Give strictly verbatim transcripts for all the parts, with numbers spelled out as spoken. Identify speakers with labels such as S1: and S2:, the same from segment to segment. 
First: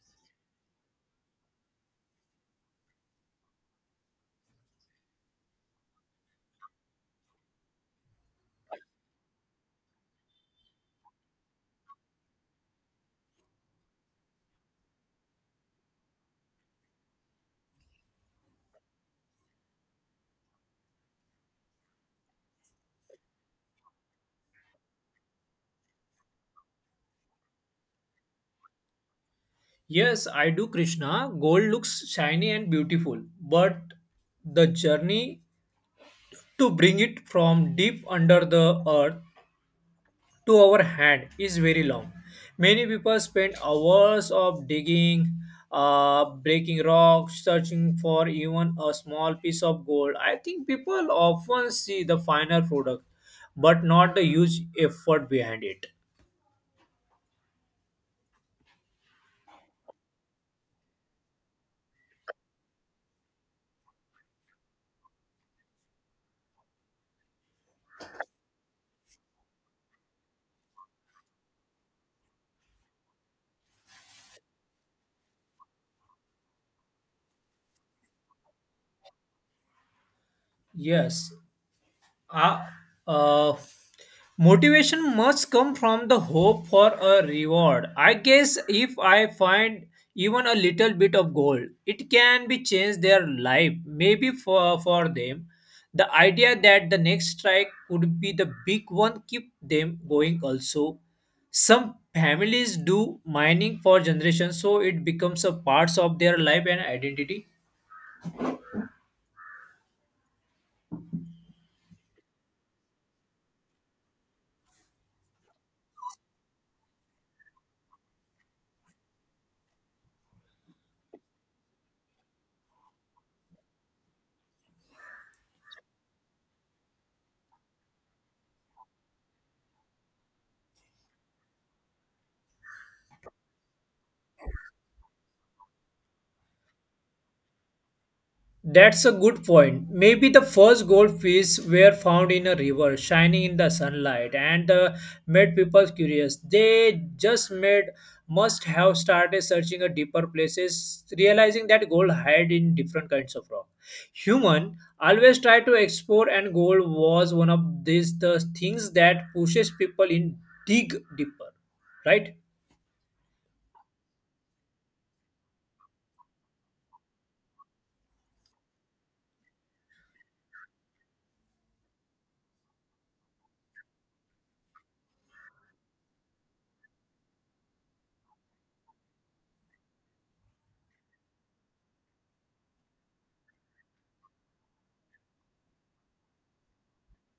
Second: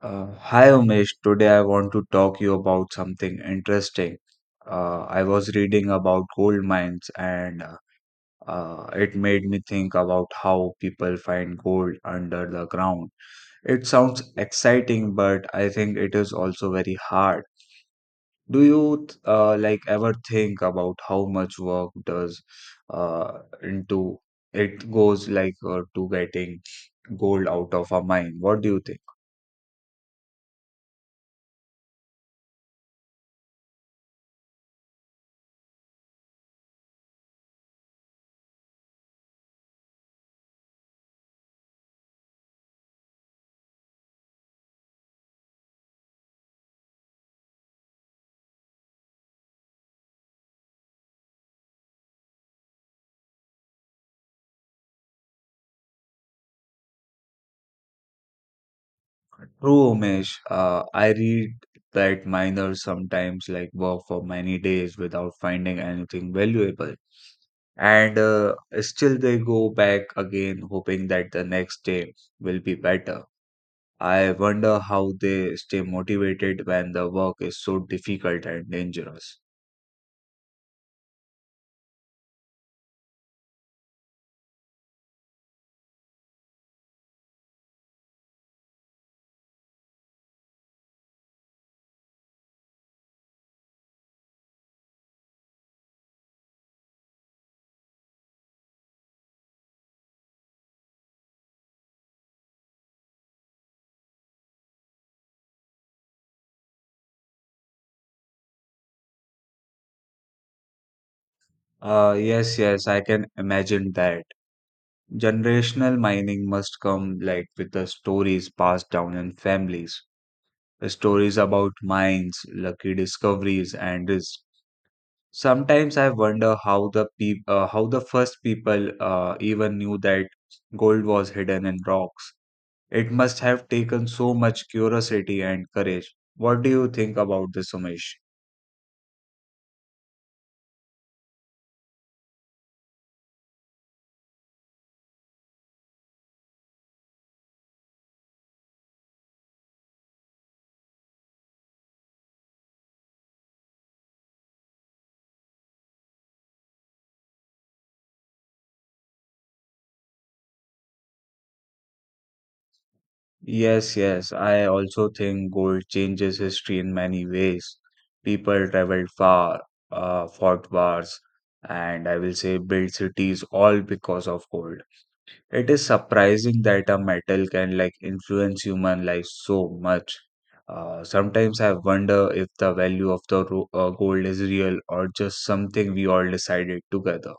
S1: Uh, hi Umesh, today I want to talk you about something interesting. Uh, I was reading about gold mines and uh, uh, it made me think about how people find gold under the ground. It sounds exciting, but I think it is also very hard. Do you th- uh, like ever think about how much work does uh, into it goes like uh, to getting gold out of a mine? What do you think?
S2: Yes, I do, Krishna. Gold looks shiny and beautiful, but the journey to bring it from deep under the earth to our hand is very long. Many people spend hours of digging, uh, breaking rocks, searching for even a small piece of gold. I think people often see the final product, but not the huge effort behind it.
S1: True, Umesh. Uh, I read that miners sometimes like work for many days without finding anything valuable, and uh, still they go back again, hoping that the next day will be better. I wonder how they stay motivated when the work is so difficult and dangerous.
S2: Yes, Ah, uh, motivation must come from the hope for a reward. I guess if I find even a little bit of gold, it can be change their life. Maybe for for them, the idea that the next strike could be the big one keep them going. Also, some families do mining for generations, so it becomes a parts of their life and identity.
S1: Uh, yes, yes, I can imagine that. Generational mining must come like with the stories passed down in families. Stories about mines, lucky discoveries, and risks. Sometimes I wonder how the peop- uh, how the first people uh, even knew that gold was hidden in rocks. It must have taken so much curiosity and courage. What do you think about this, Umesh?
S2: That's a good point. Maybe the first goldfish were found in a river, shining in the sunlight, and uh, made people curious. They just made must have started searching a deeper places, realizing that gold hide in different kinds of rock. Human always try to explore, and gold was one of these the things that pushes people in dig deeper, right?
S1: Yes, yes. I also think gold changes history in many ways. People traveled far, uh, fought wars, and I will say built cities all because of gold. It is surprising that a metal can like influence human life so much. Uh, sometimes I wonder if the value of the ro- uh, gold is real or just something we all decided together.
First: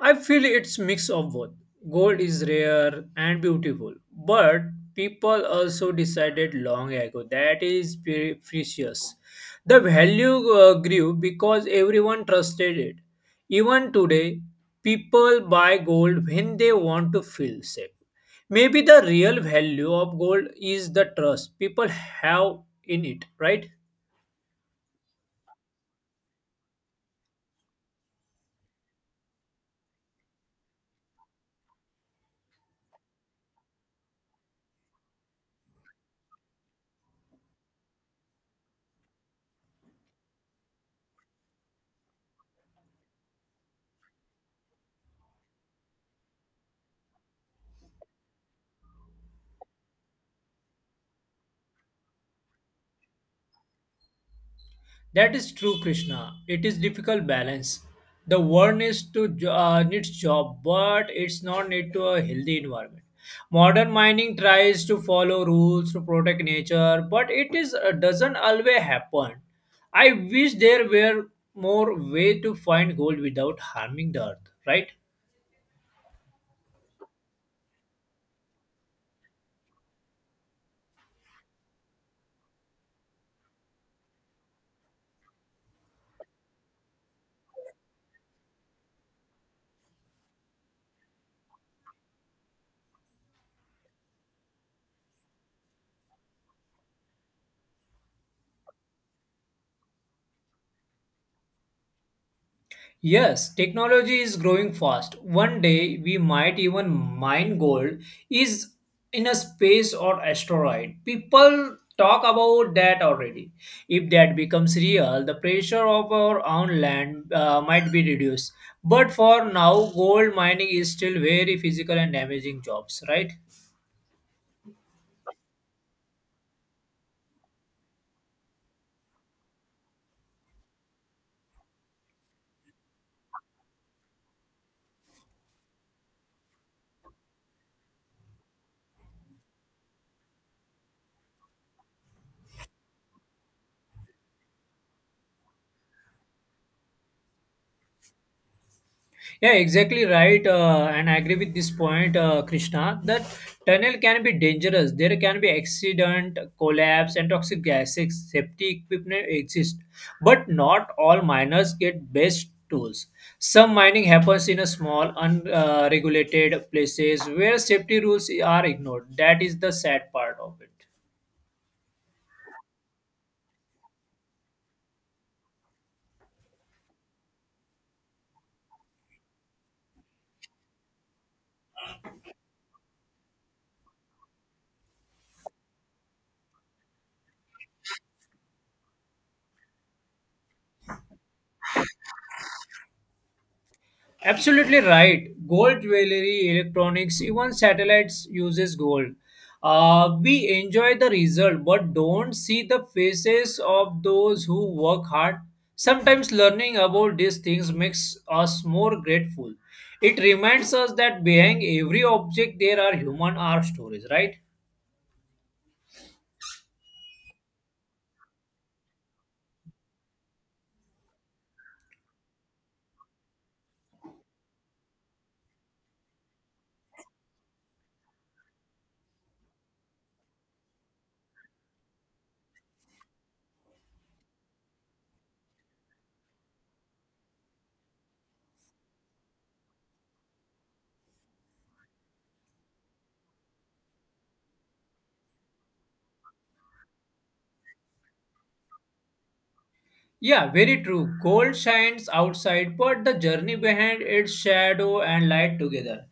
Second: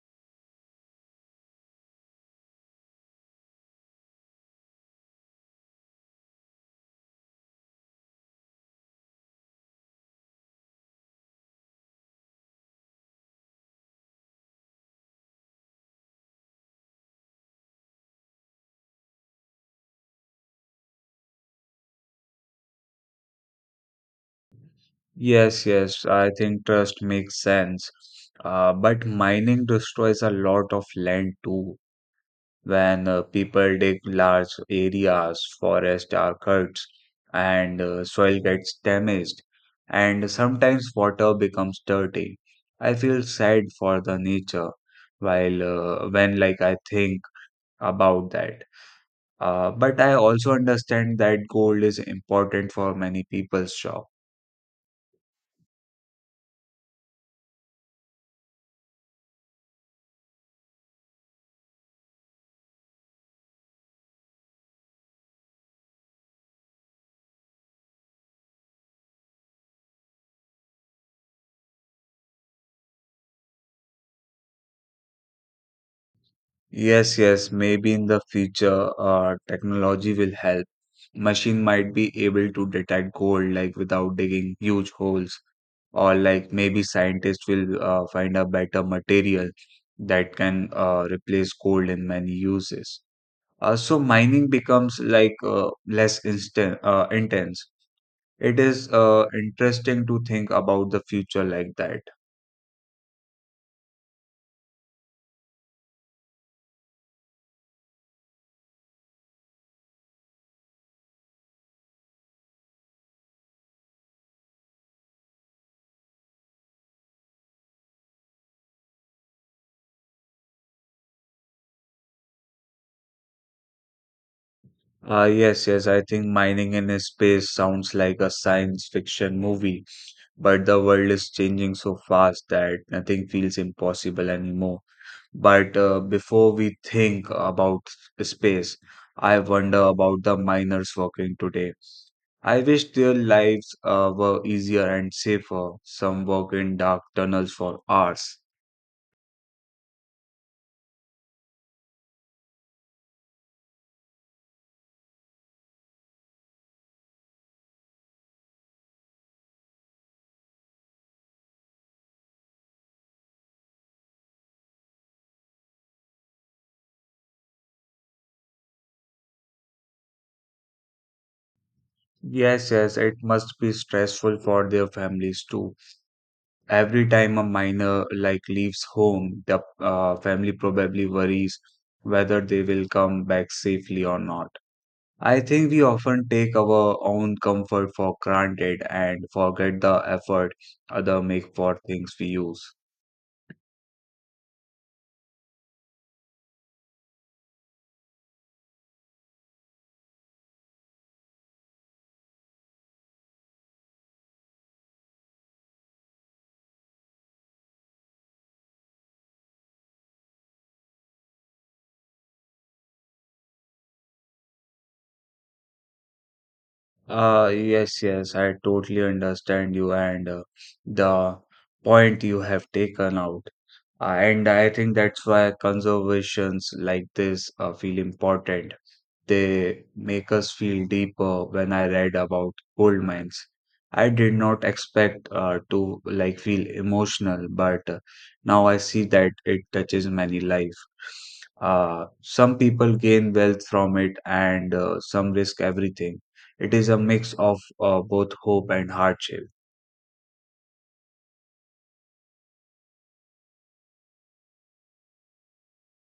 S2: I feel it's mix of both. Gold is rare and beautiful, but people also decided long ago that is pre- precious. The value uh, grew because everyone trusted it. Even today, people buy gold when they want to feel safe. Maybe the real value of gold is the trust people have in it, right?
S1: Yes, yes, I think trust makes sense. Uh, but mining destroys a lot of land too. When uh, people dig large areas, forests are cut, and uh, soil gets damaged, and sometimes water becomes dirty. I feel sad for the nature while uh, when like I think about that. Uh, but I also understand that gold is important for many people's job.
S2: That is true, Krishna. It is difficult balance. The world needs to jo- uh, needs job, but it's not need to a healthy environment. Modern mining tries to follow rules to protect nature, but it is uh, doesn't always happen. I wish there were more way to find gold without harming the earth. Right?
S1: Yes, yes, maybe in the future, uh, technology will help. Machine might be able to detect gold like without digging huge holes, or like maybe scientists will uh, find a better material that can uh, replace gold in many uses. Uh, so mining becomes like uh, less instant, uh, intense. It is uh, interesting to think about the future like that.
S2: Yes, technology is growing fast. One day we might even mine gold is in a space or asteroid. People talk about that already. If that becomes real, the pressure of our own land uh, might be reduced. But for now, gold mining is still very physical and damaging jobs, right?
S1: Uh, yes, yes, I think mining in space sounds like a science fiction movie, but the world is changing so fast that nothing feels impossible anymore. But uh, before we think about space, I wonder about the miners working today. I wish their lives uh, were easier and safer. Some work in dark tunnels for hours.
S2: Yeah, exactly right. Uh, and I agree with this point, uh, Krishna, that tunnel can be dangerous. There can be accident, collapse, and toxic gases. Safety equipment exist, but not all miners get best tools. Some mining happens in a small, unregulated places where safety rules are ignored. That is the sad part of it.
S1: Yes, yes, it must be stressful for their families too. Every time a miner like leaves home, the uh, family probably worries whether they will come back safely or not. I think we often take our own comfort for granted and forget the effort other make for things we use.
S2: Absolutely right. Gold jewelry, electronics, even satellites uses gold. Uh, we enjoy the result, but don't see the faces of those who work hard. Sometimes learning about these things makes us more grateful. It reminds us that behind every object there are human art stories, right?
S1: Uh, yes, yes, I totally understand you, and uh, the point you have taken out. Uh, and I think that's why conservations like this uh, feel important. They make us feel deeper when I read about gold mines. I did not expect uh, to like feel emotional, but uh, now I see that it touches many life. Uh, some people gain wealth from it, and uh, some risk everything. It is a mix of uh, both hope and hardship.
S2: Yeah, very true. Gold shines outside, but the journey behind its shadow and light together.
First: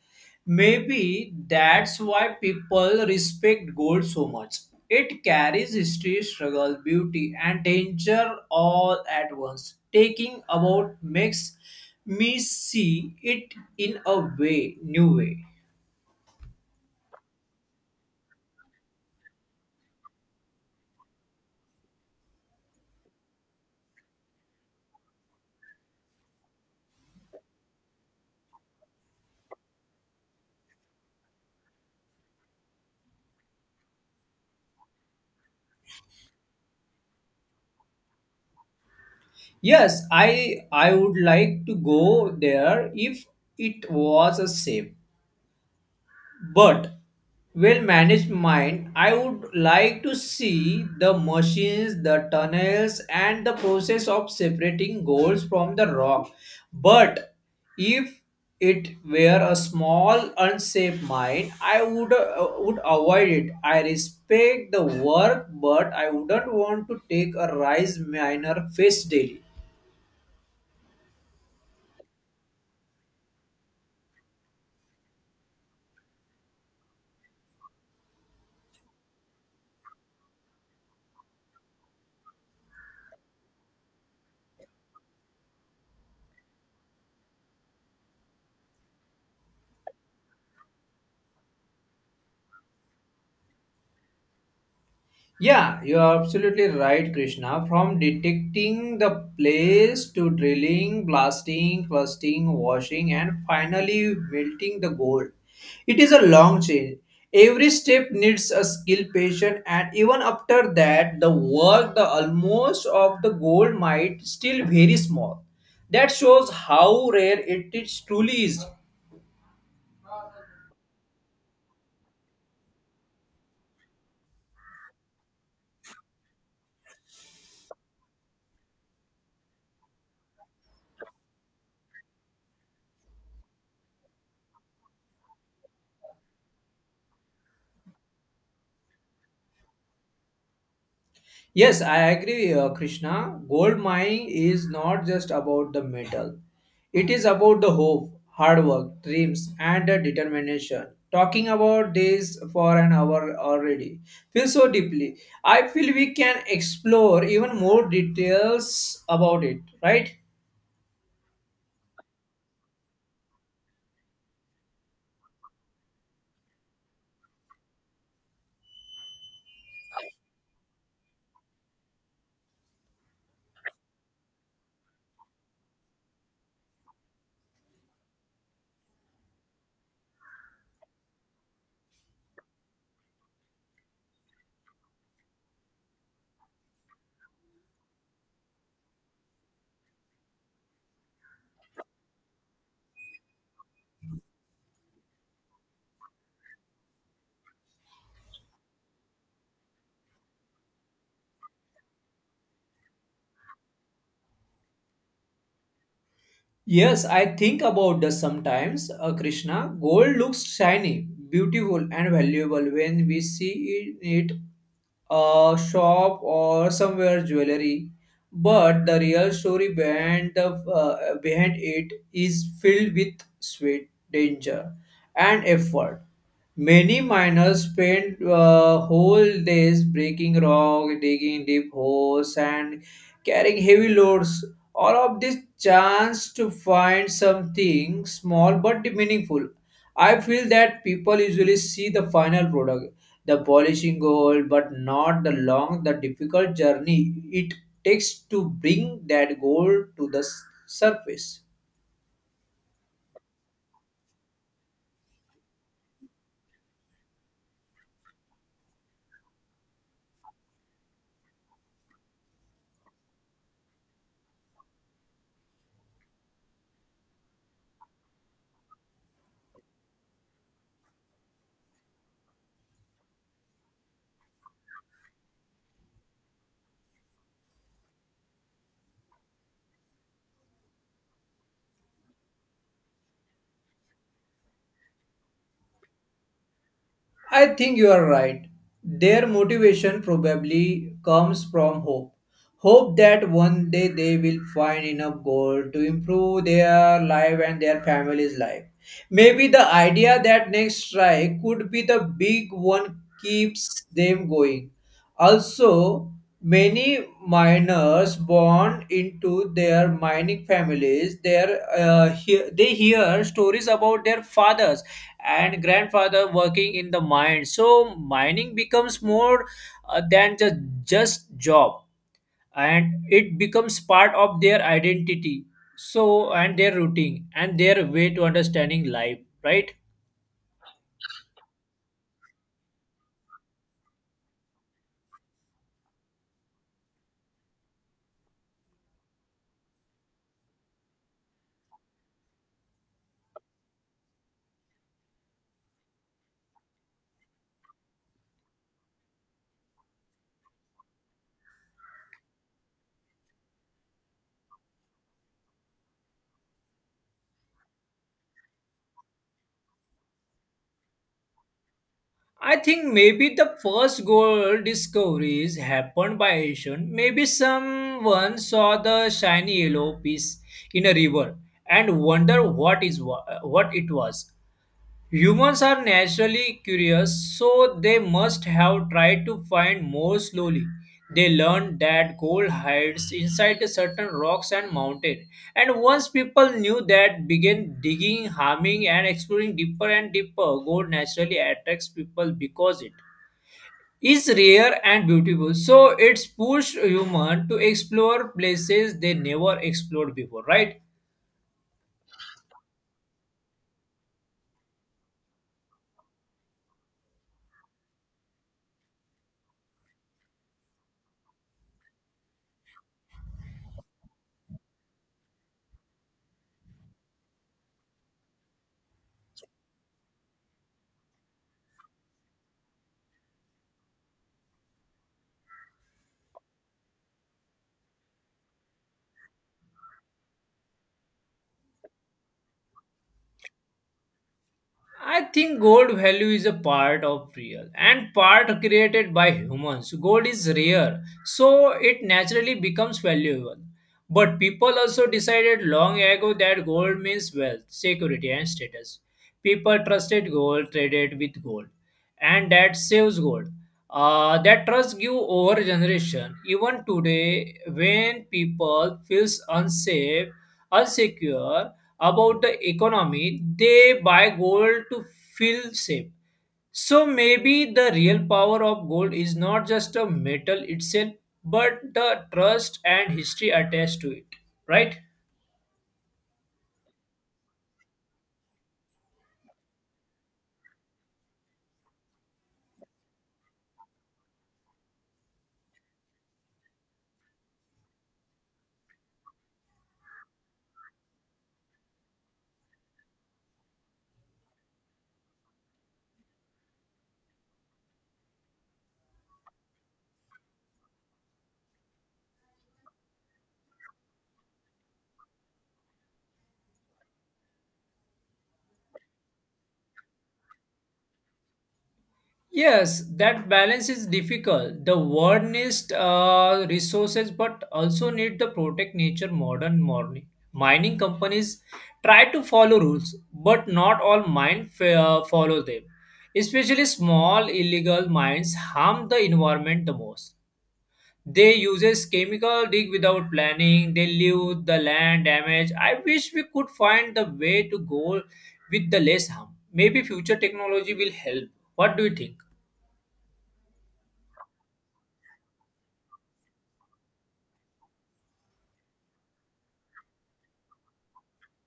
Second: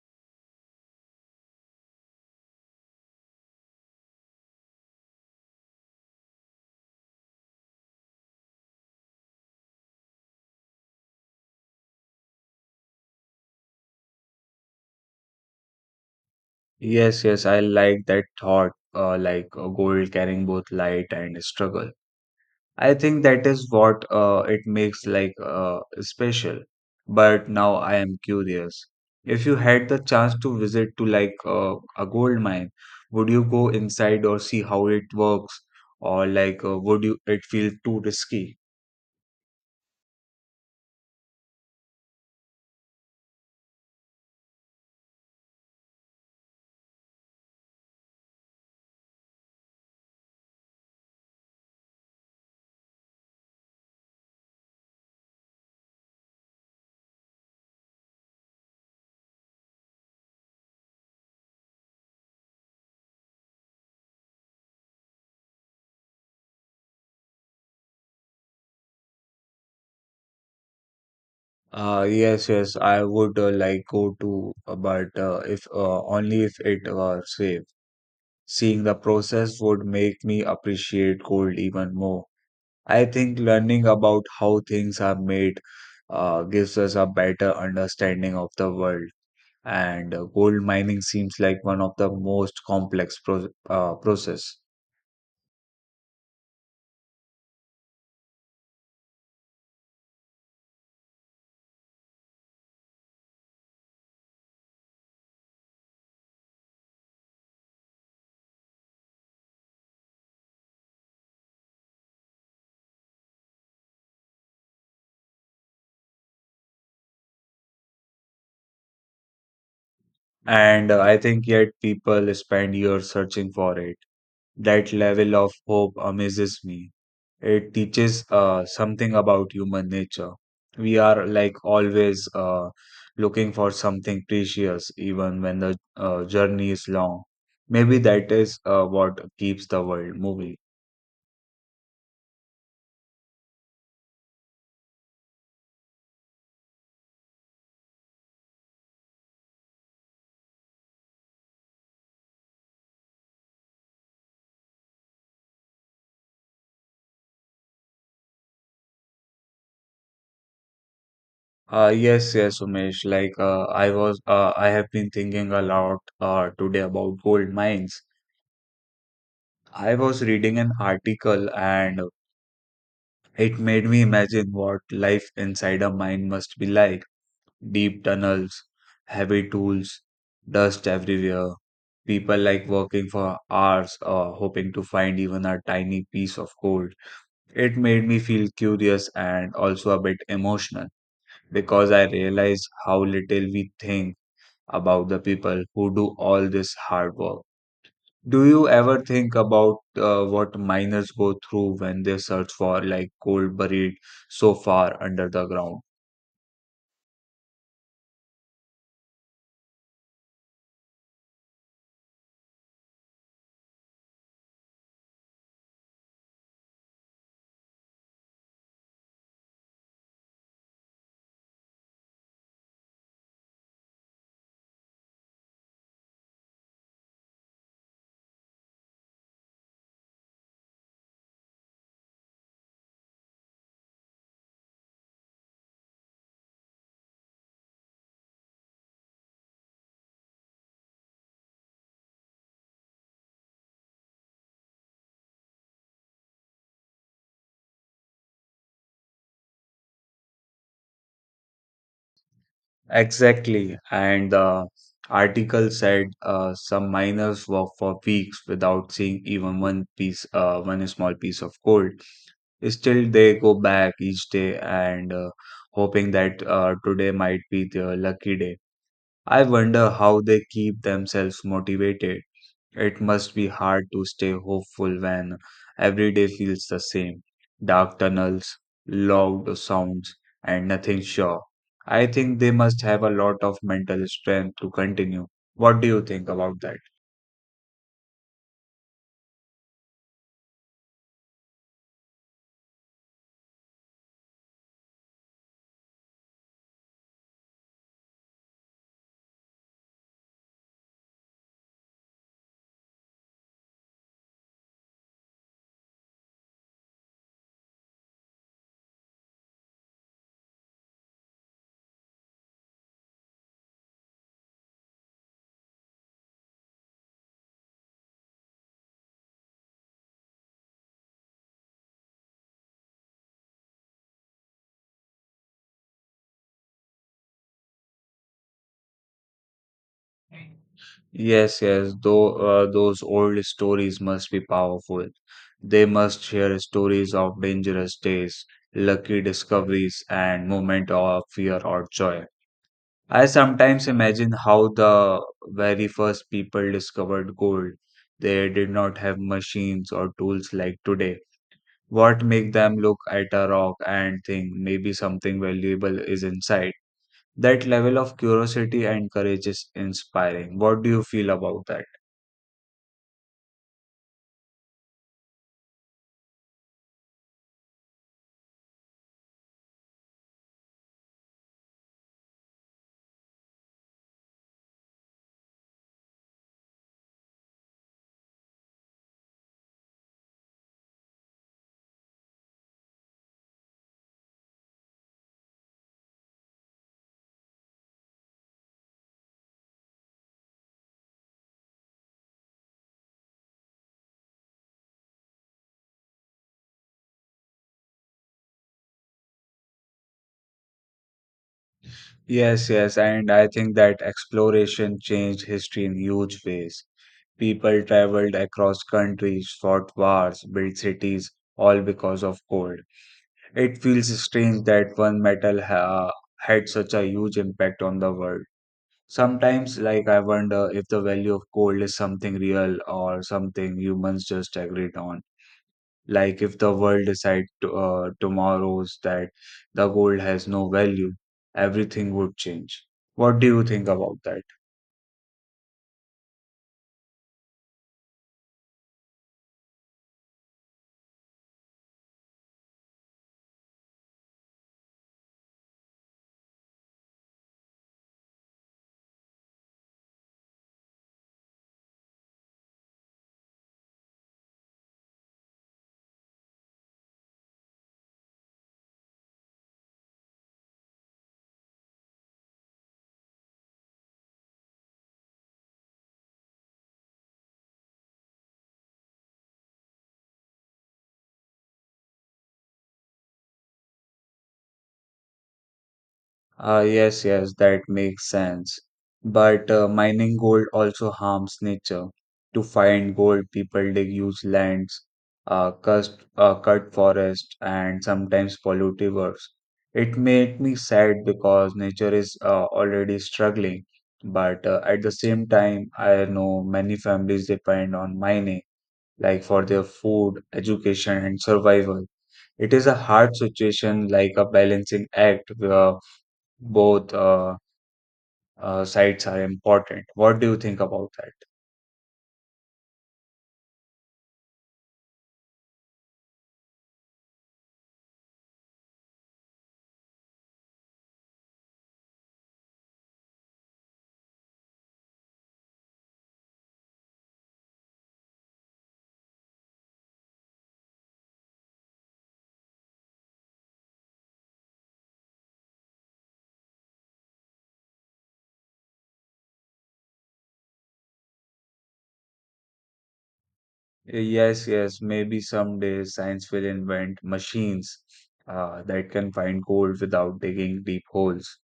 S2: Maybe that's why people respect gold so much. It carries history, struggle, beauty, and danger all at once. Taking about makes me see it in a way, new way.
S1: Yes, yes, I like that thought, uh, like uh, gold carrying both light and struggle. I think that is what uh, it makes like uh, special. But now I am curious. If you had the chance to visit to like uh, a gold mine, would you go inside or see how it works, or like uh, would you it feel too risky?
S2: Yes, I I would like to go there if it was a safe. But well-managed mind, I would like to see the machines, the tunnels, and the process of separating goals from the rock. But if it were a small, unsafe mind, I would uh, would avoid it. I respect the work, but I wouldn't want to take a rise minor face daily.
S1: Uh, yes, yes, I would uh, like go to, uh, but uh, if uh, only if it were safe. Seeing the process would make me appreciate gold even more. I think learning about how things are made uh, gives us a better understanding of the world. And uh, gold mining seems like one of the most complex pro- uh, process.
S2: Yeah, you are absolutely right, Krishna. From detecting the place to drilling, blasting, crusting, washing, and finally melting the gold, it is a long chain. Every step needs a skill, patient, and even after that, the work, the almost of the gold might still very small. That shows how rare it is truly is.
S1: And uh, I think yet people spend years searching for it. That level of hope amazes me. It teaches uh, something about human nature. We are like always uh, looking for something precious, even when the uh, journey is long. Maybe that is uh, what keeps the world moving.
S2: Yes, I agree, uh, Krishna. Gold mining is not just about the metal, it is about the hope, hard work, dreams, and the determination. Talking about this for an hour already feels so deeply. I feel we can explore even more details about it, right?
S1: Uh, yes, yes, Umesh. Like, uh, I was, uh, I have been thinking a lot uh, today about gold mines. I was reading an article, and it made me imagine what life inside a mine must be like. Deep tunnels, heavy tools, dust everywhere, people like working for hours or hoping to find even a tiny piece of gold. It made me feel curious and also a bit emotional because I realized how little we think about the people who do all this hard work. Do you ever think about uh, what miners go through when they search for like gold buried so far under the ground?
S2: Yes, I think about this sometimes, uh, Krishna. Gold looks shiny, beautiful, and valuable when we see it in a shop or somewhere jewelry. But the real story behind, the, uh, behind it is filled with sweat, danger, and effort. Many miners spend uh, whole days breaking rock, digging deep holes, and carrying heavy loads all of this chance to find something small but meaningful. I feel that people usually see the final product, the polishing goal, but not the long, the difficult journey it takes to bring that goal to the s- surface.
S1: Exactly. And the article said uh, some miners walk for weeks without seeing even one piece, uh, one small piece of gold. Still, they go back each day and uh, hoping that uh, today might be their lucky day. I wonder how they keep themselves motivated. It must be hard to stay hopeful when every day feels the same. Dark tunnels, loud sounds, and nothing sure. I think they must have a lot of mental strength to continue. What do you think about that?
S2: I think you are right. Their motivation probably comes from hope. Hope that one day they will find enough gold to improve their life and their family's life. Maybe the idea that next strike could be the big one keeps them going. Also, many miners born into their mining families, their, uh, hear, they hear stories about their fathers and grandfather working in the mine, so mining becomes more uh, than just just job, and it becomes part of their identity, so and their routine and their way to understanding life, right?
S1: Yes, yes, though uh, those old stories must be powerful. They must share stories of dangerous days, lucky discoveries, and moment of fear or joy. I sometimes imagine how the very first people discovered gold. They did not have machines or tools like today. What make them look at a rock and think maybe something valuable is inside? That level of curiosity and courage is inspiring. What do you feel about that?
S2: I think maybe the first gold discoveries happened by asian. Maybe someone saw the shiny yellow piece in a river and wonder what is wa- what it was. Humans are naturally curious, so they must have tried to find more slowly. They learned that gold hides inside certain rocks and mountains. And once people knew that, began digging, harming, and exploring deeper and deeper. Gold naturally attracts people because it is rare and beautiful. So it's pushed human to explore places they never explored before, right?
S1: Yes, yes, and I think that exploration changed history in huge ways. People traveled across countries, fought wars, built cities, all because of gold. It feels strange that one metal ha- had such a huge impact on the world. Sometimes, like, I wonder if the value of gold is something real or something humans just agreed on. Like, if the world decides to, uh, tomorrow's that the gold has no value, everything would change. What do you think about that?
S2: I think gold value is a part of real and part created by humans. Gold is rare, so it naturally becomes valuable. But people also decided long ago that gold means wealth, security, and status. People trusted gold, traded with gold, and that saves gold. Uh, that trust grew over generation. Even today, when people feels unsafe, unsecure, about the economy, they buy gold to feel safe. So maybe the real power of gold is not just a metal itself, but the trust and history attached to it, right?
S1: Ah, yes, yes, that makes sense. But uh, mining gold also harms nature. To find gold, people dig huge lands, uh, cust, uh, cut forests, and sometimes pollute rivers. It made me sad because nature is uh, already struggling. But uh, at the same time, I know many families depend on mining, like for their food, education, and survival. It is a hard situation, like a balancing act, where both uh, uh, sides are important. What do you think about that?
S2: Yes, that balance is difficult. The world needs uh, resources, but also need to protect nature. Modern morning mining companies try to follow rules, but not all mines uh, follow them. Especially small illegal mines harm the environment the most. They uses chemical dig without planning. They leave the land damage. I wish we could find the way to go with the less harm. Maybe future technology will help. What do you think?
S1: Yes, yes, maybe someday science will invent machines uh, that can find gold without digging deep holes.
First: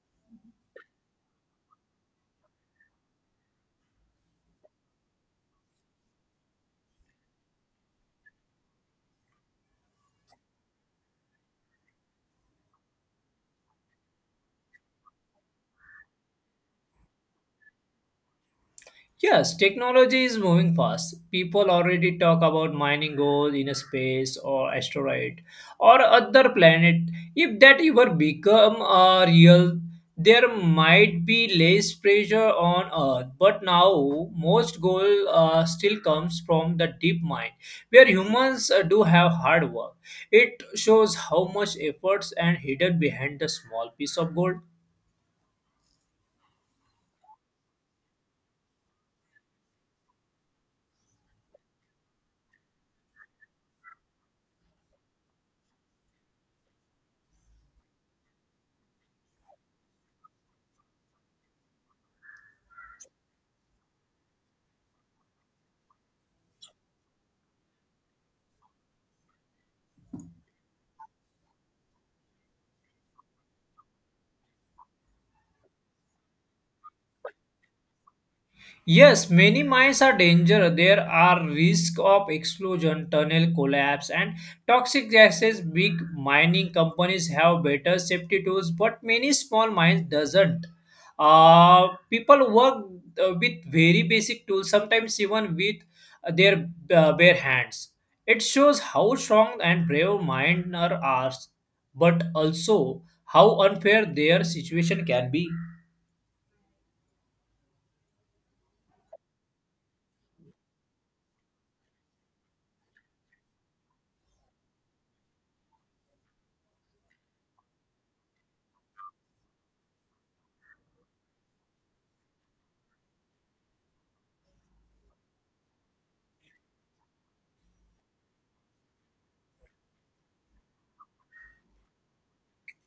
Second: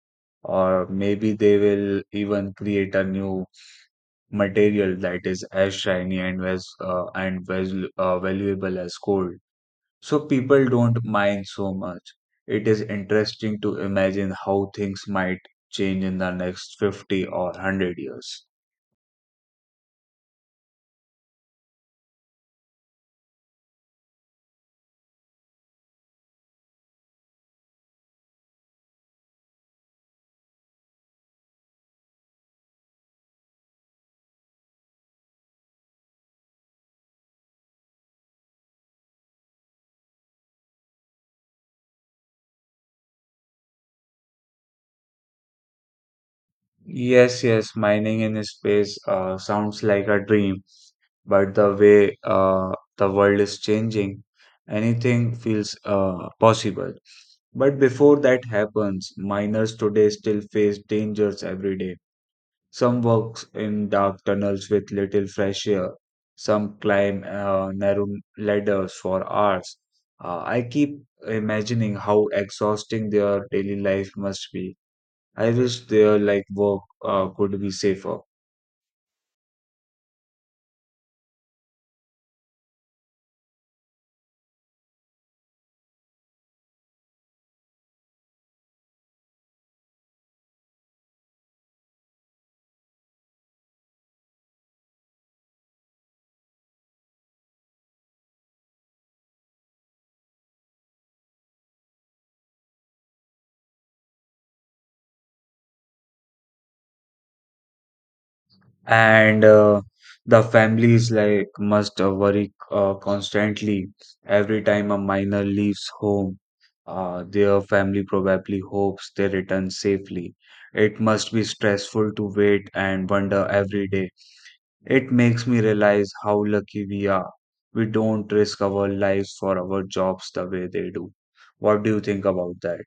S1: Or maybe they will even create a new material that is as shiny and as uh, and valu uh, valuable as gold. So people don't mind so much. It is interesting to imagine how things might change in the next fifty or one hundred years.
S2: Yes, technology is moving fast. People already talk about mining gold in a space or asteroid or other planet. If that ever become uh, real, there might be less pressure on Earth. But now, most gold uh, still comes from the deep mine, where humans uh, do have hard work. It shows how much efforts and hidden behind the small piece of gold.
S1: Yes, yes, mining in space uh, sounds like a dream, but the way uh, the world is changing, anything feels uh, possible. But before that happens, miners today still face dangers every day. Some work in dark tunnels with little fresh air, some climb uh, narrow ladders for hours. Uh, I keep imagining how exhausting their daily life must be. I wish their like work uh, could be safer.
S2: Yes, many mines are danger. There are risk of explosion, tunnel collapse, and toxic gases. Big mining companies have better safety tools, but many small mines doesn't. Uh, people work uh, with very basic tools, sometimes even with uh, their uh, bare hands. It shows how strong and brave miners are, but also how unfair their situation can be.
S1: And uh, the families like must uh, worry uh, constantly every time a minor leaves home. Uh, their family probably hopes they return safely. It must be stressful to wait and wonder every day. It makes me realize how lucky we are. We don't risk our lives for our jobs the way they do. What do you think about that?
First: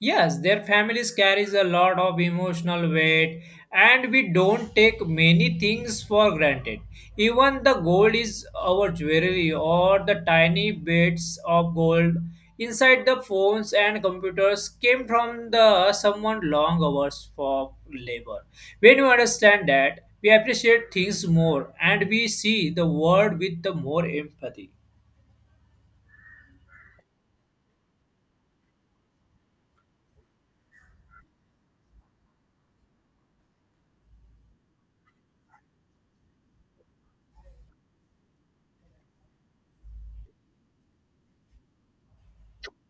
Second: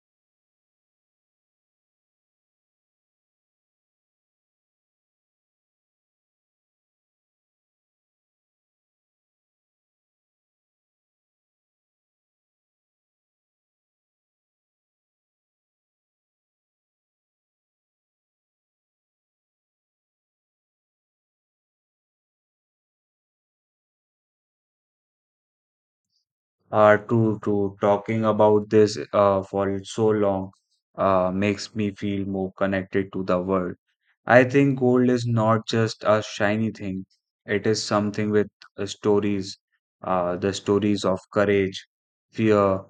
S2: Yes, their families carries a lot of emotional weight, and we don't take many things for granted. Even the gold is our jewelry or the tiny bits of gold inside the phones and computers came from the someone long hours for labor. When you understand that, we appreciate things more and we see the world with the more empathy.
S1: Uh, true, true. Talking about this uh, for so long uh, makes me feel more connected to the world. I think gold is not just a shiny thing, it is something with uh, stories, uh, the stories of courage, fear,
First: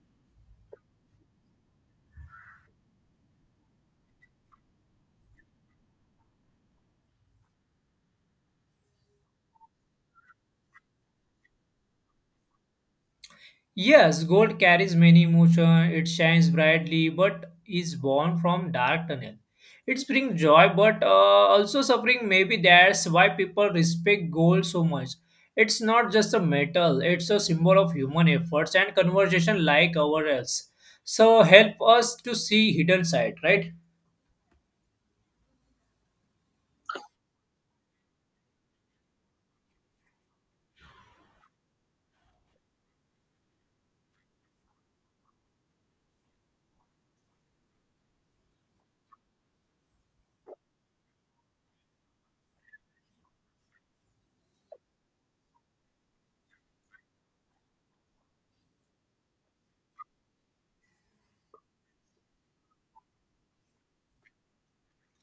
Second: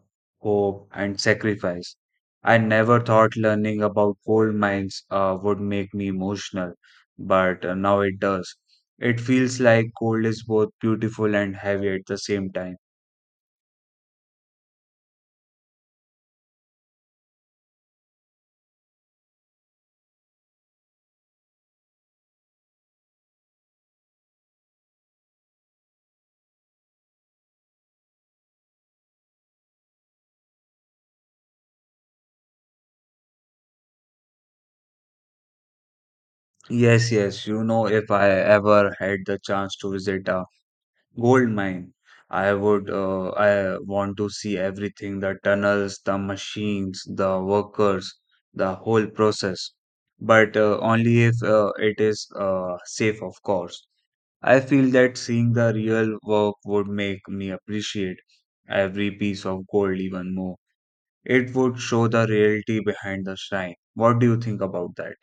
S1: hope, and sacrifice. I never thought learning about gold mines uh, would make me emotional, but uh, now it does. It feels like gold is both beautiful and heavy at the same time.
S2: Yes, gold carries many emotions. It shines brightly, but is born from dark tunnel. It brings joy, but uh, also suffering. Maybe that's why people respect gold so much. It's not just a metal; it's a symbol of human efforts and conversation like ours. So help us to see hidden side, right?
S1: Yes, yes. You know, if I ever had the chance to visit a gold mine, I would uh, I want to see everything, the tunnels, the machines, the workers, the whole process. But uh, only if uh, it is uh, safe, of course. I feel that seeing the real work would make me appreciate every piece of gold even more. It would show the reality behind the shine. What do you think about that?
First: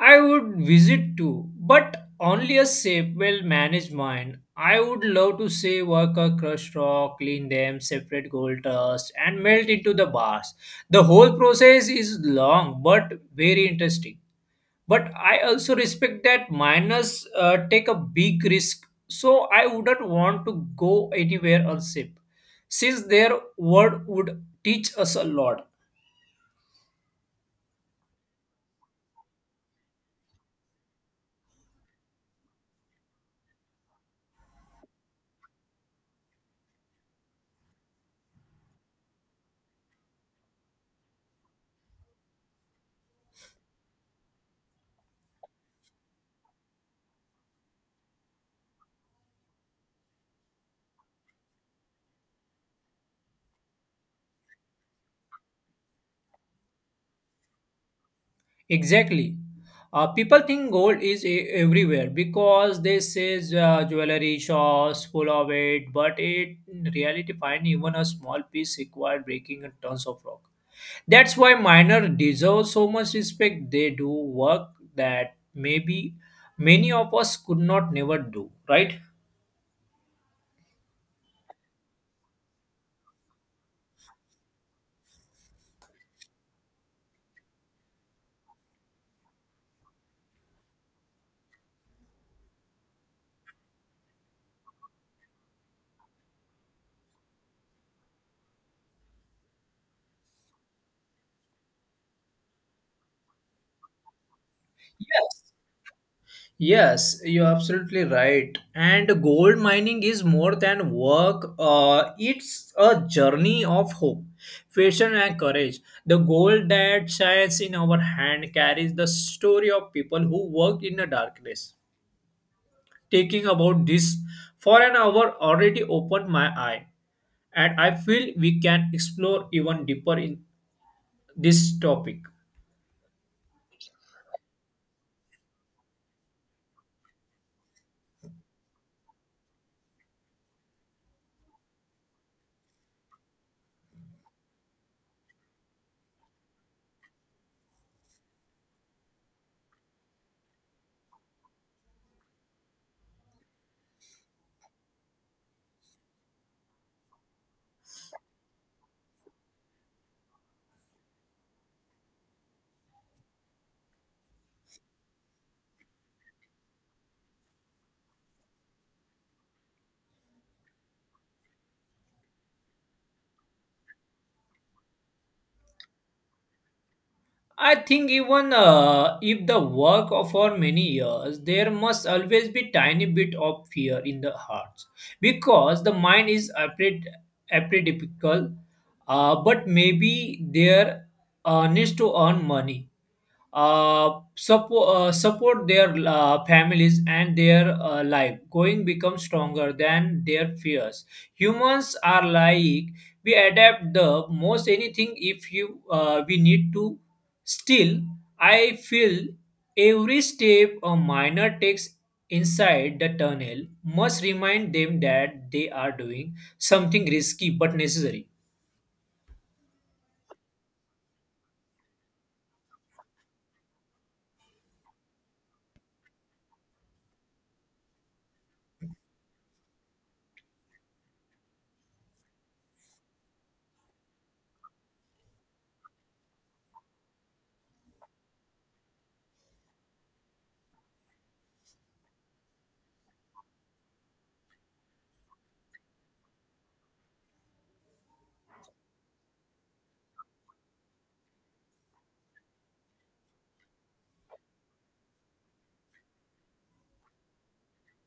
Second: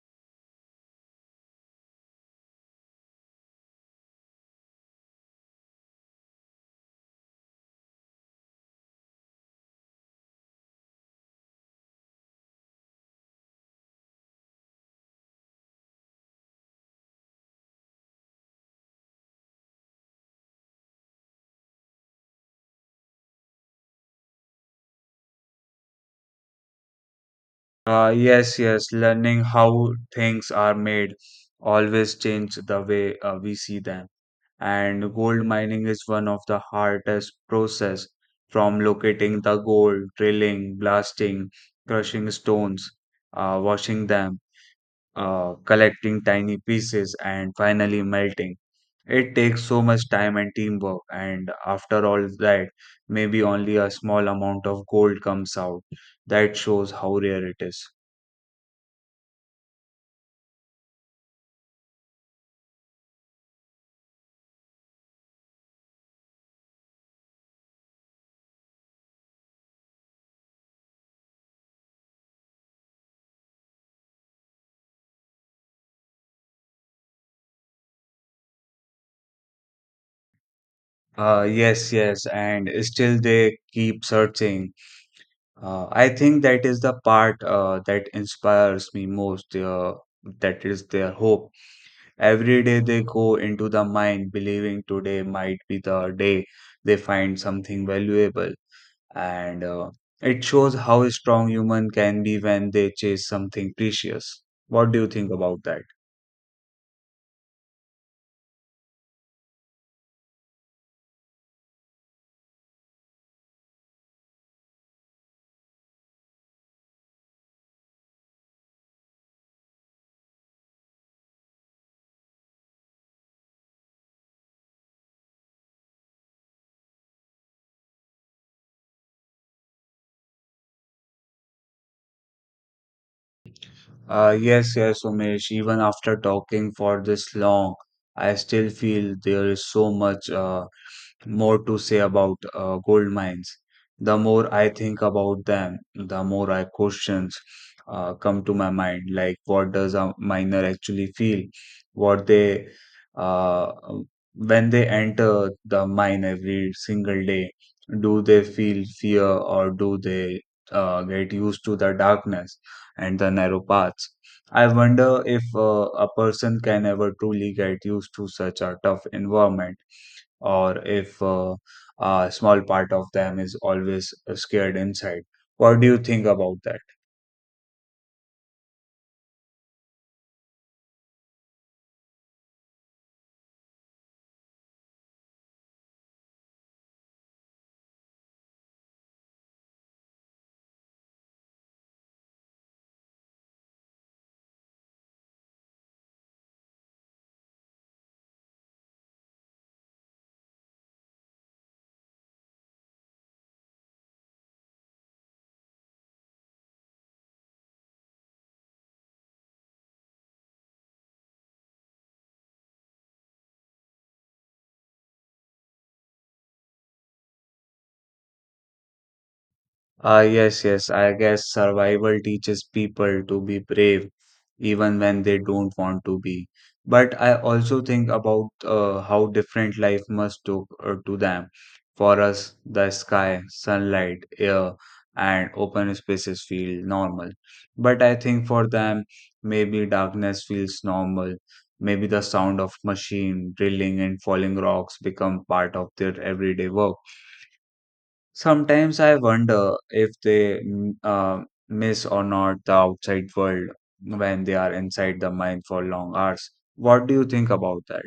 S2: I would visit too, but only a safe, well managed mine. I would love to see a crushed rock, clean them, separate gold dust, and melt into the bars. The whole process is long but very interesting. But I also respect that miners uh, take a big risk, so I wouldn't want to go anywhere unsafe, since their word would teach us a lot.
S1: Uh, yes, yes, learning how things are made always change the way uh, we see them. And gold mining is one of the hardest process, from locating the gold, drilling, blasting, crushing stones, uh, washing them, uh, collecting tiny pieces, and finally melting. It takes so much time and teamwork, and after all that, maybe only a small amount of gold comes out. That shows how rare it is.
S2: Exactly. Uh, people think gold is e- everywhere because they say uh, jewelry shops full of it, but it in reality find even a small piece required breaking in tons of rock. That's why miner deserve so much respect. They do work that maybe many of us could not never do. Right?
S1: Uh, yes, yes, and still they keep searching. Uh, I think that is the part uh, that inspires me most. Uh, that is their hope. Every day they go into the mine, believing today might be the day they find something valuable. And uh, it shows how strong human can be when they chase something precious. What do you think
S2: Yes.
S1: about that?
S2: Yes, you're absolutely right. And gold mining is more than work, uh, it's a journey of hope, passion, and courage. The gold that shines in our hand carries the story of people who worked in the darkness. Taking about this for an hour already opened my eye, and I feel we can explore even deeper in this topic.
S1: Uh, yes, yes, Umesh. Even after talking for this long, I still feel there is so much uh, more to say about uh, gold mines. The more I think about them, the more I questions uh, come to my mind. Like, what does a miner actually feel? What they uh, when they enter the mine every single day, do they feel fear, or do they uh, get used to the darkness and the narrow paths? I wonder if uh, a person can ever truly get used to such a tough environment, or if uh, a small part of them is always uh, scared inside. What do you think about that?
S2: I think even uh, if the work of for many years, there must always be tiny bit of fear in the hearts because the mind is apred- apprehensive. Uh, but maybe there uh, needs to earn money, uh, support uh, support their uh, families, and their uh, life going becomes stronger than their fears. Humans are like, we adapt the most anything if you uh, we need to. Still, I feel every step a miner takes inside the tunnel must remind them that they are doing something risky but necessary.
S1: Ah, yes, yes. I guess survival teaches people to be brave even when they don't want to be. But I also think about uh, how different life must to, uh, to them. For us, the sky, sunlight, air, and open spaces feel normal. But I think for them, maybe darkness feels normal. Maybe the sound of machine drilling and falling rocks become part of their everyday work. Sometimes I wonder if they mm, uh, miss or not the outside world when they are inside the mind for long hours. What do you think about that?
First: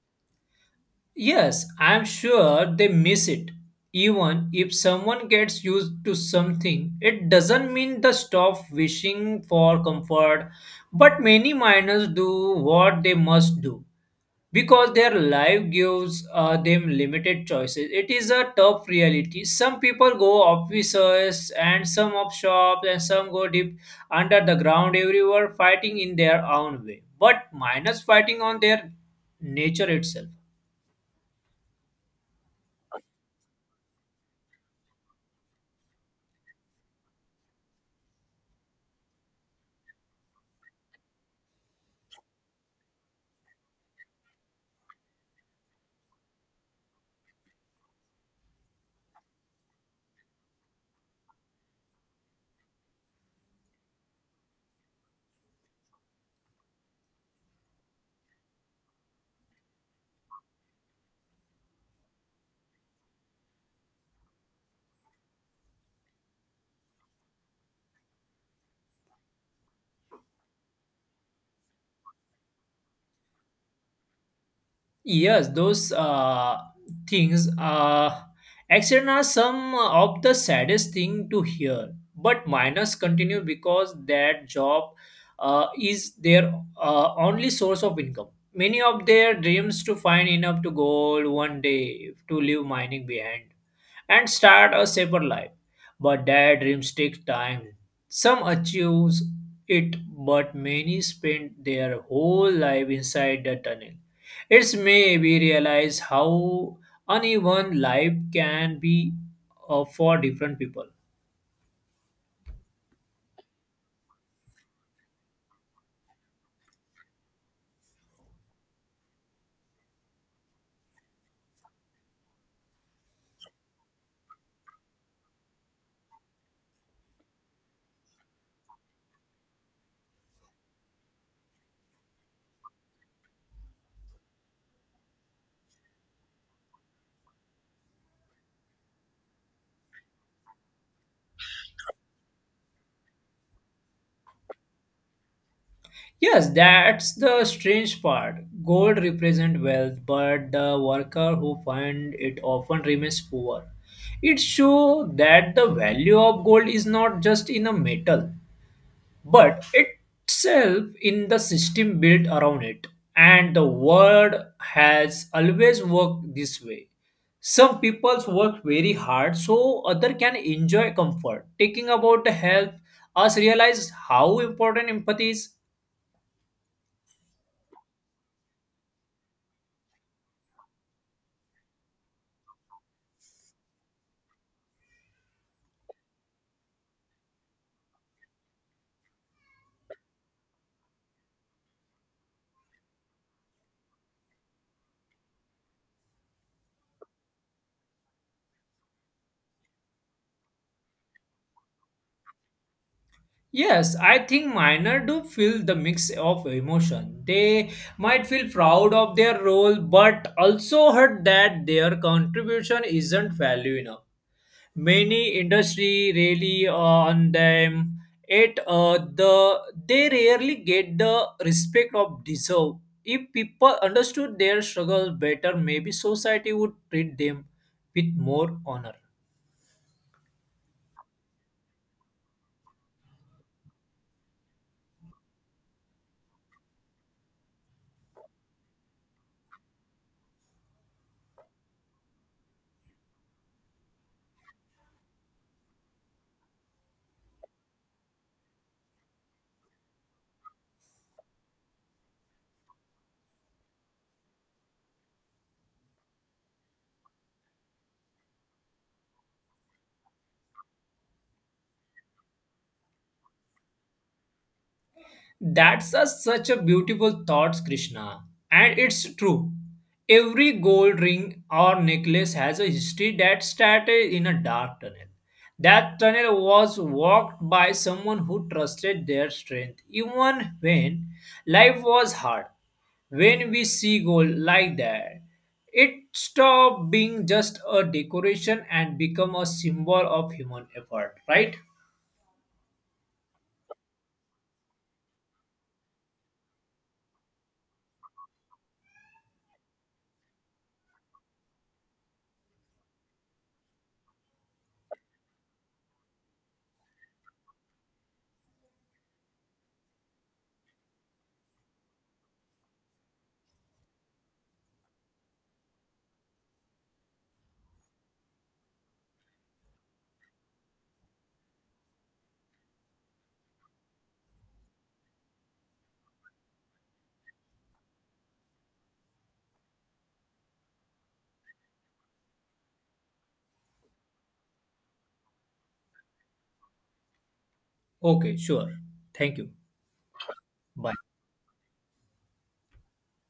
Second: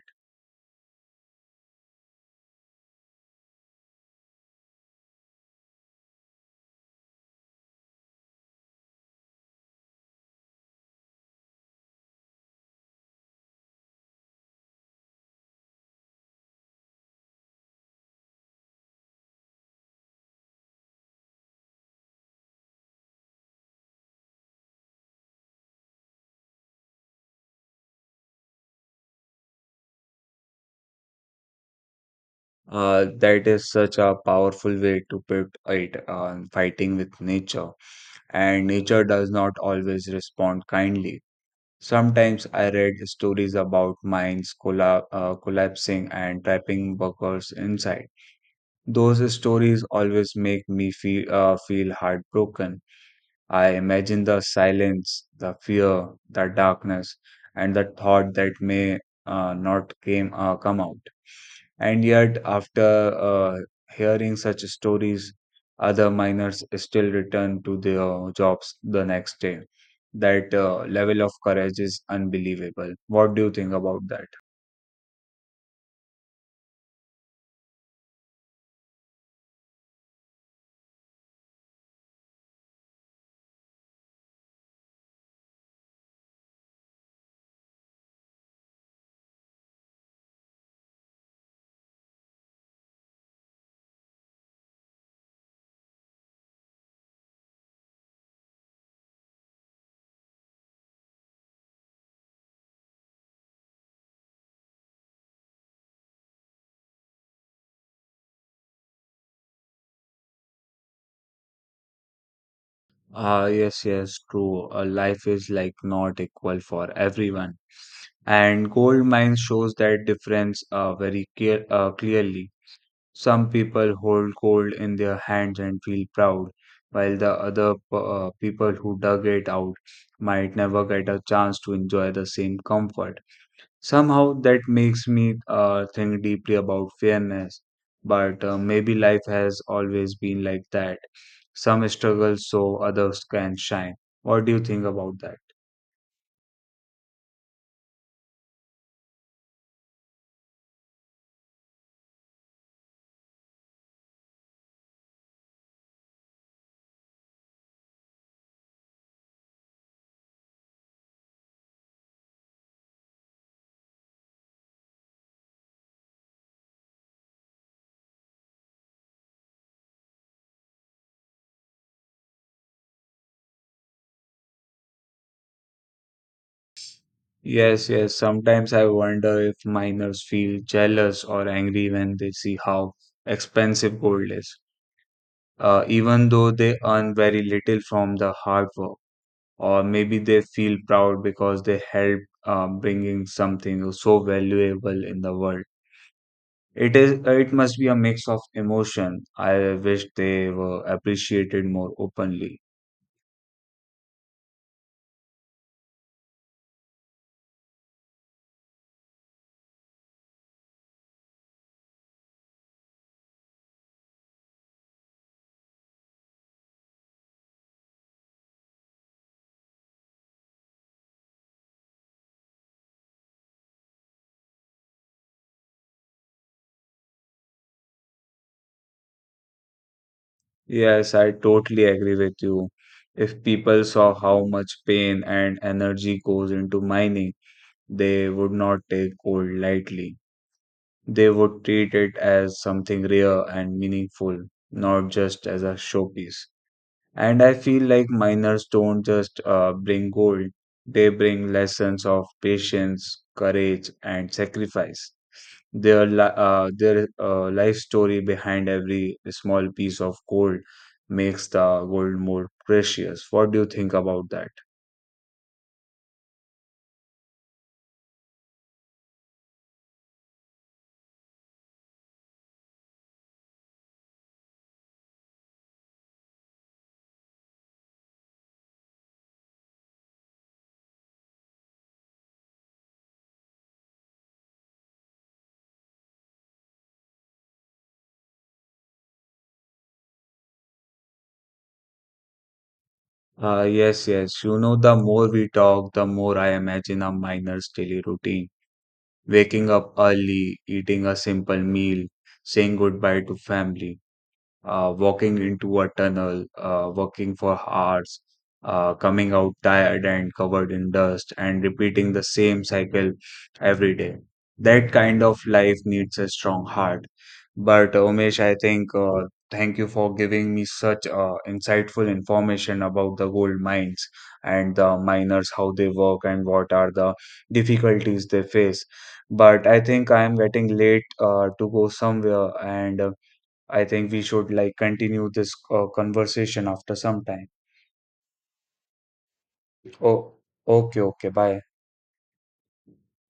S2: Yes, I'm sure they miss it. Even if someone gets used to something, it doesn't mean they stop wishing for comfort. But many miners do what they must do because their life gives uh, them limited choices. It is a tough reality. Some people go offices and some up shops and some go deep under the ground everywhere, fighting in their own way. But miners fighting on their nature itself.
S1: Uh, that is such a powerful way to put it, uh, fighting with nature. And nature does not always respond kindly. Sometimes I read stories about mines colla uh, collapsing and trapping workers inside. Those stories always make me feel, uh, feel heartbroken. I imagine the silence, the fear, the darkness, and the thought that may uh, not came uh, come out. And yet, after uh, hearing such stories, other miners still return to their jobs the next day. That uh, level of courage is unbelievable. What do you think about that?
S2: Yes, those uh, things. Uh, accident are some of the saddest thing to hear. But miners continue because that job uh, is their uh, only source of income. Many of their dreams to find enough to gold one day to leave mining behind and start a safer life. But daydreams take time. Some achieve it, but many spend their whole life inside the tunnel. It's made me realize how uneven life can be, uh, for different people.
S1: Ah, yes, yes, true. Uh, life is like not equal for everyone. And gold mine shows that difference uh, very clear, uh, clearly. Some people hold gold in their hands and feel proud, while the other p- uh, people who dug it out might never get a chance to enjoy the same comfort. Somehow that makes me uh, think deeply about fairness, but uh, maybe life has always been like that. Some struggle so others can shine. What do you think about that?
S2: Yes, that's the strange part. Gold represents wealth, but the worker who finds it often remains poor. It shows that the value of gold is not just in a metal, but itself in the system built around it. And the world has always worked this way. Some people's work very hard so other can enjoy comfort. Taking about the health, us realize how important empathy is.
S1: Yes, yes. Sometimes I wonder if miners feel jealous or angry when they see how expensive gold is, uh, even though they earn very little from the hard work. Or maybe they feel proud because they helped uh, bringing something so valuable in the world. It is. It must be a mix of emotion. I wish they were appreciated more openly.
S2: Yes, I think minor do feel the mix of emotion. They might feel proud of their role, but also hurt that their contribution isn't value enough. Many industry really on them. Yet uh, the they rarely get the respect of deserve. If people understood their struggles better, maybe society would treat them with more honor.
S1: Yes, I totally agree with you. If people saw how much pain and energy goes into mining, they would not take gold lightly. They would treat it as something rare and meaningful, not just as a showpiece. And I feel like miners don't just uh, bring gold, they bring lessons of patience, courage, and sacrifice. Their, li- uh, their uh, life story behind every small piece of gold makes the gold more precious. What do you think about that?
S2: That's a, such a beautiful thought, Krishna. And it's true. Every gold ring or necklace has a history that started in a dark tunnel. That tunnel was walked by someone who trusted their strength, even when life was hard. When we see gold like that, it stopped being just a decoration and become a symbol of human effort, right?
S1: Uh, yes, yes. You know, the more we talk, the more I imagine a miner's daily routine: waking up early, eating a simple meal, saying goodbye to family, uh, walking into a tunnel, uh, working for hours, uh, coming out tired and covered in dust, and repeating the same cycle every day. That kind of life needs a strong heart. But uh, Umesh, I think uh, thank you for giving me such uh, insightful information about the gold mines and the miners, how they work, and what are the difficulties they face. But I think I am getting late uh, to go somewhere, and uh, I think we should like continue this uh, conversation after some time.
S2: Okay, sure. Thank you.
S1: Oh, okay,
S2: Bye.
S1: okay, bye.